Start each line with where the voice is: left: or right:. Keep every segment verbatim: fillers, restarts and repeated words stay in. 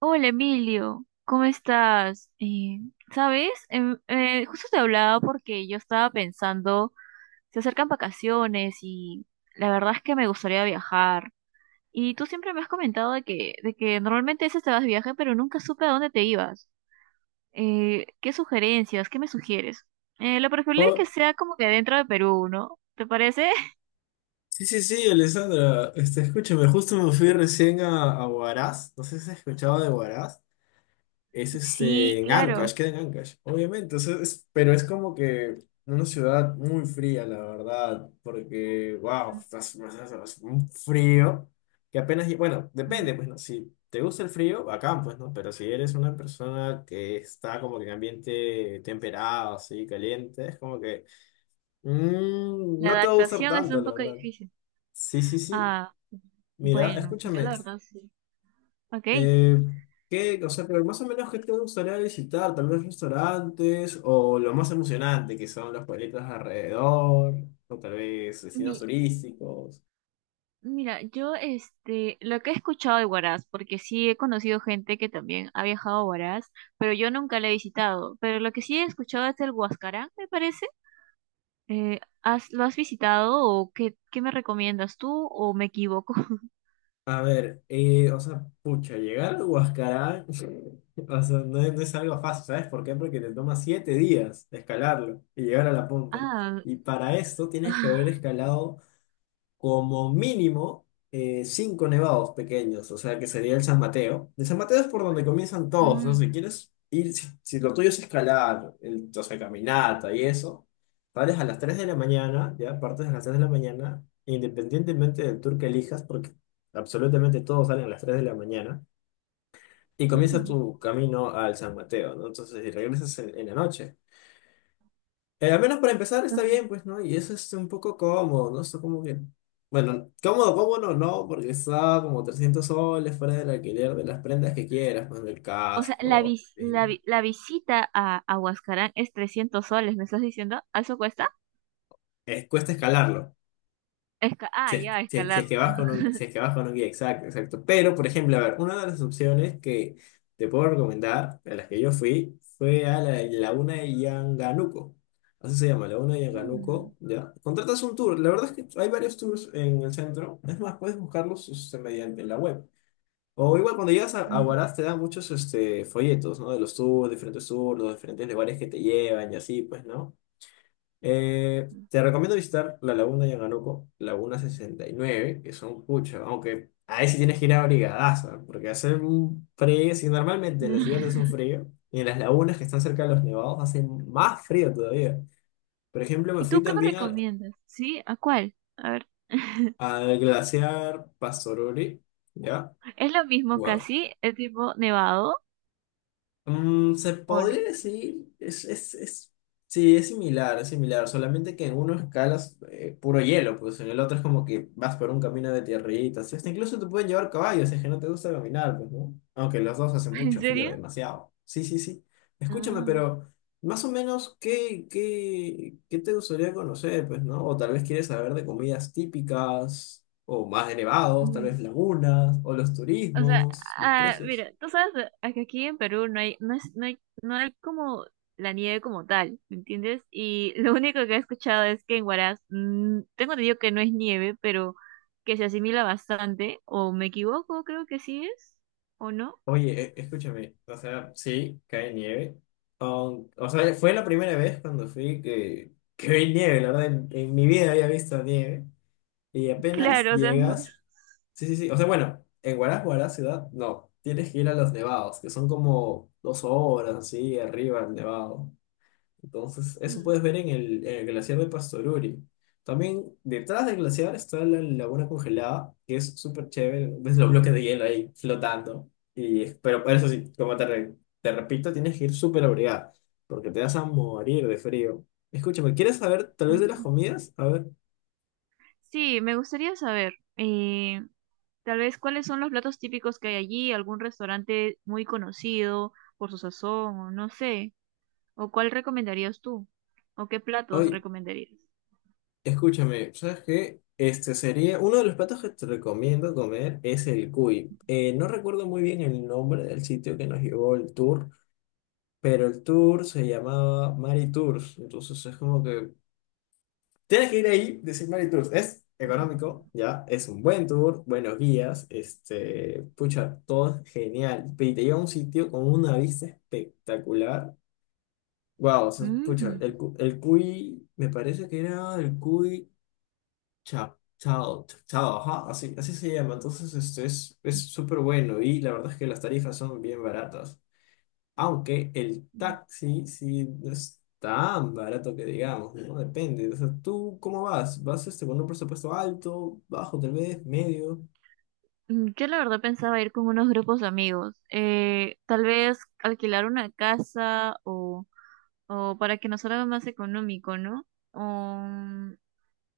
right: Hola Emilio, ¿cómo estás? Eh, ¿sabes? Em, eh, justo te hablaba porque yo estaba pensando, se acercan vacaciones y la verdad es que me gustaría viajar. Y tú siempre me has comentado de que, de que normalmente a veces te vas de viaje, pero nunca supe a dónde te ibas. Eh, ¿qué sugerencias? ¿Qué me sugieres? Eh, lo preferible es que
left: Oh,
right: sea como que dentro de Perú, ¿no? ¿Te parece?
left: sí, sí, sí, Alessandra. Este, escúchame, justo me fui recién a, a Huaraz. No sé si has escuchado de Huaraz. Es este,
right: Sí,
left: en
right: claro.
left: Ancash, queda en Ancash, obviamente. O sea, es- pero es como que una ciudad muy fría, la verdad. Porque, wow, estás, estás- estás- un frío que apenas. Bueno,
right: Mm.
left: depende, pues, ¿no? Si te gusta el frío, acá, pues, ¿no? Pero si eres una persona que está como que en ambiente temperado, así, caliente, es como que. Mm,
right: La
left: no te va a gustar
right: adaptación es
left: tanto,
right: un
left: la
right: poco
left: verdad.
right: difícil.
left: Sí, sí, sí.
right: Ah,
left: Mira,
right: bueno, yo
left: escúchame.
right: la verdad sí. Ok.
left: eh, ¿Qué, o sea, pero más o menos qué te gustaría visitar? Tal vez restaurantes o lo más emocionante que son los pueblitos alrededor o tal vez destinos
right: Mi-
left: turísticos.
right: mira, yo este, lo que he escuchado de Huaraz, porque sí he conocido gente que también ha viajado a Huaraz, pero yo nunca la he visitado. Pero lo que sí he escuchado es el Huascarán, me parece. Eh, ¿has, lo has visitado o qué, qué me recomiendas tú o me equivoco?
left: A ver, eh, o sea, pucha, llegar a Huascarán, o sea, no es, no es algo fácil, ¿sabes por qué? Porque te toma siete días escalarlo y llegar a la punta.
right: Ah,
left: Y para esto tienes que haber
right: ah.
left: escalado como mínimo eh, cinco nevados pequeños, o sea que sería el San Mateo. El San Mateo es por donde comienzan todos, ¿no? Si
right: Mm.
left: quieres ir, si, si lo tuyo es escalar, el, o sea, caminata y eso, sales a las tres de la mañana, ya partes a las tres de la mañana, independientemente del tour que elijas, porque absolutamente todos salen a las tres de la mañana, y comienza
right: Mm.
left: tu camino al San Mateo, ¿no? Entonces, y regresas en, en la noche. Eh, al menos para empezar está
right: Mm.
left: bien, pues, ¿no? Y eso es un poco cómodo, ¿no? Está como que... Bueno, cómodo, cómodo no, porque está como trescientos soles fuera del alquiler de las prendas que quieras, pues, del
right: O sea, la,
left: casco.
right: vis-
left: Eh,
right: la, vi- la visita a, a Huascarán es trescientos soles, ¿me estás diciendo? ¿A ¿Eso cuesta?
left: eh, cuesta escalarlo.
right: Esca-
left: Si
right: ah,
left: es,
right: ya,
left: si es- si
right: escalar.
left: es que vas con un, si es que vas con un guía, exacto, exacto. Pero, por ejemplo, a ver, una de las opciones que te puedo recomendar, a las que yo fui, fue a la Laguna de Yanganuco. Así se llama, Laguna de
right: Mm.
left: Yanganuco, ¿ya? Contratas un tour. La verdad es que hay varios tours en el centro. Es más, puedes buscarlos este, mediante la web. O igual cuando llegas a, a
right: Mm.
left: Huaraz te dan muchos este, folletos, ¿no? De los tours, diferentes tours, los diferentes lugares que te llevan y así, pues, ¿no? Eh, te recomiendo visitar la Laguna de Yanganoco, Laguna sesenta y nueve, que son pucha, aunque ahí sí tienes que ir abrigadaza, porque hace un frío, si normalmente en la ciudad hace un frío, y en las lagunas que están cerca de los nevados hace más frío todavía. Por ejemplo, me
right: ¿Y
left: fui
right: tú qué me
left: también al,
right: recomiendas? ¿Sí? ¿A cuál? A ver.
left: al glaciar Pastoruri, ¿ya?
right: ¿Es lo mismo casi? ¿Es tipo nevado
left: Mm, se
right: o no?
left: podría decir, es, es, es, sí, es similar, es similar, solamente que en uno escalas eh, puro hielo, pues en el otro es como que vas por un camino de tierritas, hasta incluso te pueden llevar caballos, si es que no te gusta caminar, pues, ¿no? Aunque los dos hace
right: ¿En
left: mucho frío,
right: serio?
left: demasiado. Sí, sí, sí. Escúchame,
right: Ah.
left: pero más o menos, ¿qué, qué, qué te gustaría conocer, pues, ¿no? O tal vez quieres saber de comidas típicas, o más elevados, tal
right: Mm.
left: vez lagunas, o los
right: O sea,
left: turismos, los
right: ah,
left: precios.
right: mira, tú sabes eh, que aquí en Perú no hay, no es, no hay, no hay como la nieve como tal, ¿me entiendes? Y lo único que he escuchado es que en Huaraz, mm, tengo entendido que no es nieve, pero que se asimila bastante, o me equivoco, creo que sí es, o no.
left: Oye, e- escúchame, o sea, sí, cae nieve. Aun- o sea, fue la primera vez cuando fui que, que vi nieve, la verdad, en, en mi vida había visto nieve. Y apenas
right: Claro, o sea,
left: llegas, sí, sí, sí, o sea, bueno, en Huaraz, Huaraz ciudad, no, tienes que ir a los nevados, que son como dos horas así arriba el nevado. Entonces, eso puedes ver en el, en el glaciar de Pastoruri. También detrás del glaciar está la laguna congelada, que es súper chévere. Ves los bloques de hielo ahí flotando. Y, pero eso sí, como te, re- te repito, tienes que ir súper abrigada, porque te vas a morir de frío. Escúchame, ¿quieres saber tal vez de las
right: nosotros-
left: comidas? A ver,
right: Sí, me gustaría saber, eh, tal vez cuáles son los platos típicos que hay allí, algún restaurante muy conocido por su sazón, o no sé, o cuál recomendarías tú, o qué platos
left: hoy,
right: recomendarías.
left: escúchame, ¿sabes qué? Este sería uno de los platos que te recomiendo comer es el cuy. Eh, no recuerdo muy bien el nombre del sitio que nos llevó el tour. Pero el tour se llamaba Mari Tours, entonces es como que tienes que ir ahí, decir Mari Tours, es económico, ya, es un buen tour, buenos guías, este, pucha, todo es genial, y te lleva a un sitio con una vista espectacular, wow, o sea, pucha,
right: Mm.
left: el, cu- el Cuy, me parece que era el Cuy Chao, Chao, Chao, ajá, así, así se llama, entonces este es es súper bueno y la verdad es que las tarifas son bien baratas. Aunque el taxi sí no es tan barato que digamos, ¿no? Depende. O sea, ¿tú cómo vas? ¿Vas este, con un presupuesto alto, bajo tal vez, medio?
right: Mm, Yo la verdad pensaba ir con unos grupos de amigos, eh, tal vez alquilar una casa o, o para que nos salga más económico, ¿no? O mm,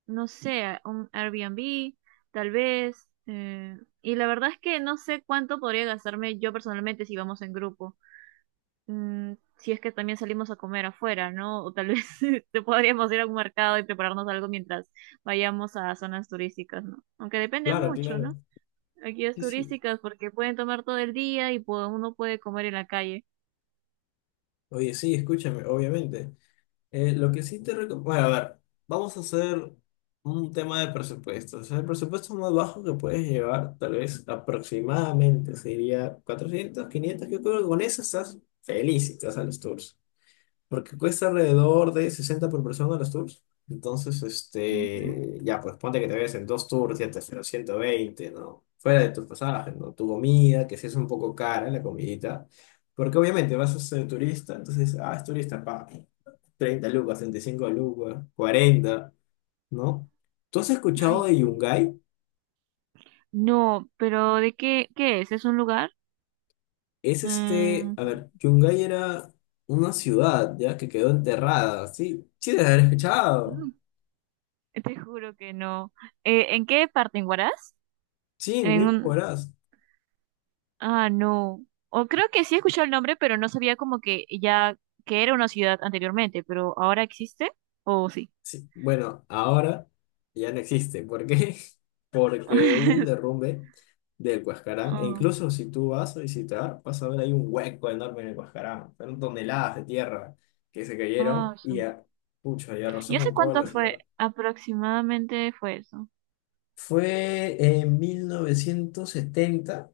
right: no sé, un Airbnb, tal vez. Eh, y la verdad es que no sé cuánto podría gastarme yo personalmente si vamos en grupo. Mm, si es que también salimos a comer afuera, ¿no? O tal vez te podríamos ir a un mercado y prepararnos algo mientras vayamos a zonas turísticas, ¿no? Aunque depende
left: Claro,
right: mucho,
left: claro.
right: ¿no? Aquí es
left: Sí, sí.
right: turísticas porque pueden tomar todo el día y pu- uno puede comer en la calle.
left: Oye, sí, escúchame, obviamente. Eh, lo que sí te recomiendo... Bueno, a ver, vamos a hacer un tema de presupuesto. O sea, el presupuesto más bajo que puedes llevar, tal vez aproximadamente, sería cuatrocientos, quinientos. Yo creo que con eso estás felicito a los tours. Porque cuesta alrededor de sesenta por persona los tours. Entonces,
right: Ujú.
left: este, ya, pues ponte que te ves en dos tours, ya te hacen los ciento veinte, ¿no? Fuera de tus pasajes, ¿no? Tu comida, que si es un poco cara la comidita. Porque obviamente vas a ser turista, entonces, ah, es turista, pa, treinta lucas, treinta y cinco lucas, cuarenta, ¿no? ¿Tú has
right: Ay,
left: escuchado de
right: sí.
left: Yungay?
right: No, pero ¿de qué, qué es? ¿Es un lugar?
left: Es este,
right: Mm.
left: a ver, Yungay era una ciudad, ¿ya? Que quedó enterrada, sí, sí, debes haber escuchado.
right: Te juro que no. Eh, ¿en qué parte? ¿En Huaraz?
left: Sí,
right: En
left: mismo
right: un...
left: verás.
right: Ah, no. O creo que sí he escuchado el nombre, pero no sabía como que ya que era una ciudad anteriormente, pero ahora existe o sí.
left: Sí, bueno, ahora ya no existe. ¿Por qué? Porque hubo un derrumbe del Huascarán. E
right: Ah,
left: incluso si tú vas a visitar, vas a ver ahí un hueco enorme en el Huascarán. Fueron toneladas de tierra que se
right: ah,
left: cayeron y,
right: su-
left: a- pucha, y arrasó
right: Yo sé
left: con toda
right: cuánto
left: la
right: fue,
left: ciudad.
right: aproximadamente fue eso.
left: Fue en mil novecientos setenta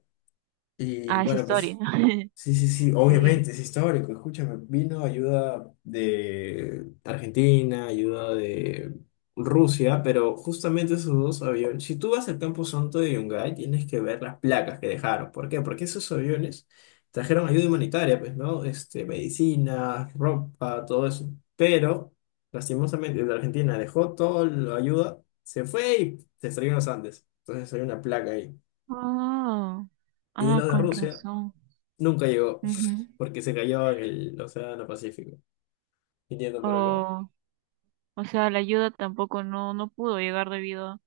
left: y
right: Ah, es
left: bueno, pues
right: historia.
left: sí, sí, sí,
right: Sí.
left: obviamente es histórico. Escúchame, vino ayuda de Argentina, ayuda de Rusia, pero justamente esos dos aviones, si tú vas al Campo Santo de Yungay, tienes que ver las placas que dejaron. ¿Por qué? Porque esos aviones trajeron ayuda humanitaria, pues, ¿no? Este, medicina, ropa, todo eso. Pero, lastimosamente, el de Argentina dejó toda la ayuda, se fue y se estrelló en los Andes. Entonces hay una placa ahí.
right: Ah,
left: Y
right: ah,
left: los de
right: con
left: Rusia
right: razón.
left: nunca llegó,
right: Ujú.
left: porque se cayó en el Océano Pacífico, viniendo por acá.
right: Oh, o sea, la ayuda tampoco no, no pudo llegar debido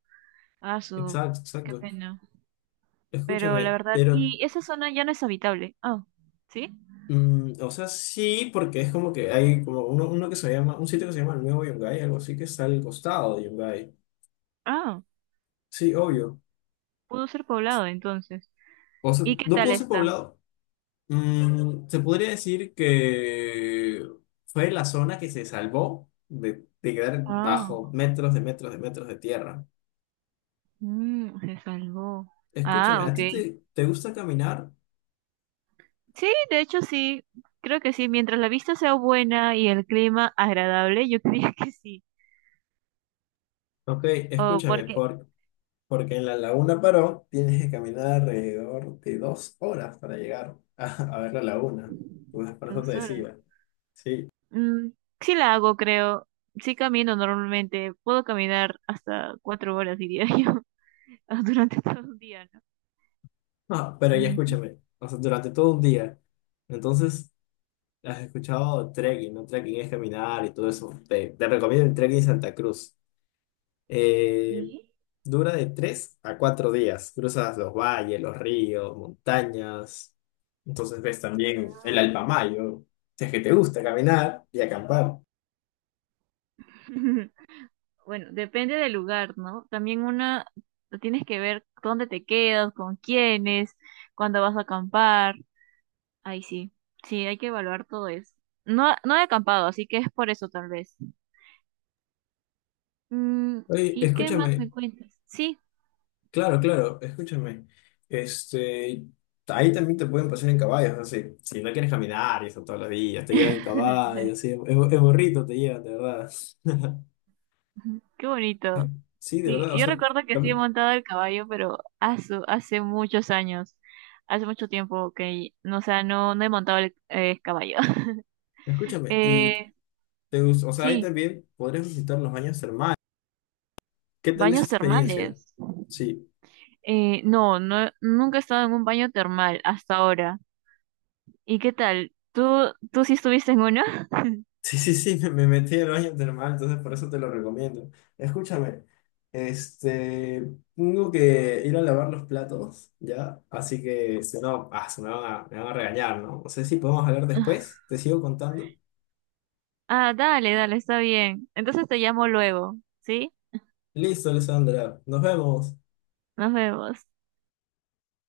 right: a su...
left: Exacto,
right: Qué
left: exacto.
right: pena. Pero la
left: Escúchame,
right: verdad,
left: pero,
right: y esa zona ya no es habitable. Ah, ¿sí?
left: mm, o sea, sí, porque es como que hay como uno, uno que se llama, un sitio que se llama el Nuevo Yungay, algo así que está al costado de Yungay.
right: Ah,
left: Sí, obvio.
right: pudo ser poblado entonces.
left: O sea,
right: ¿Y qué
left: no
right: tal
left: pudo ser
right: está?
left: poblado. Mm, se podría decir que fue la zona que se salvó de, de quedar
right: Ah,
left: bajo metros de metros de metros de tierra.
right: mm, se salvó.
left: Escúchame,
right: Ah,
left: ¿a ti
right: ok.
left: te, te gusta caminar?
right: Sí, de hecho sí, creo que sí. Mientras la vista sea buena y el clima agradable, yo creía que sí.
left: Ok,
right: o
left: escúchame,
right: porque
left: por, porque en la Laguna Paró tienes que caminar alrededor de dos horas para llegar a, a ver la laguna. Pues por eso te
right: Dos horas.
left: decía. Sí.
right: Mm, sí la hago, creo. Sí camino normalmente. Puedo caminar hasta cuatro horas, diría yo, durante todo un día, ¿no?
left: No, pero ya
right: Ujú.
left: escúchame. O sea, durante todo un día. Entonces, has escuchado trekking, ¿no? Trekking es caminar y todo eso. Te, te recomiendo el trekking Santa Cruz. Eh,
right: Sí.
left: Dura de tres a cuatro días. Cruzas los valles, los ríos, montañas. Entonces ves también el
right: Ah.
left: Alpamayo. Si es que te gusta caminar y acampar.
right: Bueno, depende del lugar, ¿no? También una, tienes que ver dónde te quedas, con quiénes, cuándo vas a acampar. Ahí sí, sí, hay que evaluar todo eso. No, no he acampado, así que es por eso tal vez. Mm,
left: Oye,
right: ¿y qué más
left: escúchame,
right: me cuentas? Sí.
left: claro, claro, escúchame. Este, ahí también te pueden pasar en caballos, así. Si no quieres caminar y eso todos los días, te llevan en caballo, así, en, en burrito te llevan, de verdad.
right: Qué bonito.
left: Sí, de
right: Sí,
left: verdad, o
right: yo
left: sea,
right: recuerdo que sí he
left: también,
right: montado el caballo, pero hace, hace muchos años, hace mucho tiempo que, no, o sea, no, no he montado el eh, caballo.
left: escúchame, y
right: Eh,
left: te gus- o sea, ahí
right: sí,
left: también podrías visitar los baños termales. ¿Qué tal esa
right: baños
left: experiencia?
right: termales.
left: Sí.
right: Eh, no, no, nunca he estado en un baño termal hasta ahora. ¿Y qué tal? ¿Tú, tú sí estuviste en uno?
left: Sí, sí, sí, me me metí al baño termal, entonces por eso te lo recomiendo. Escúchame, este, tengo que ir a lavar los platos, ¿ya? Así que si no, ah, se me van a, me van a regañar, ¿no? No sé si podemos hablar después, te sigo contando.
right: Ah, dale, dale, está bien. Entonces te llamo luego, ¿sí?
left: Listo, Alessandra, nos vemos.
right: Nos vemos.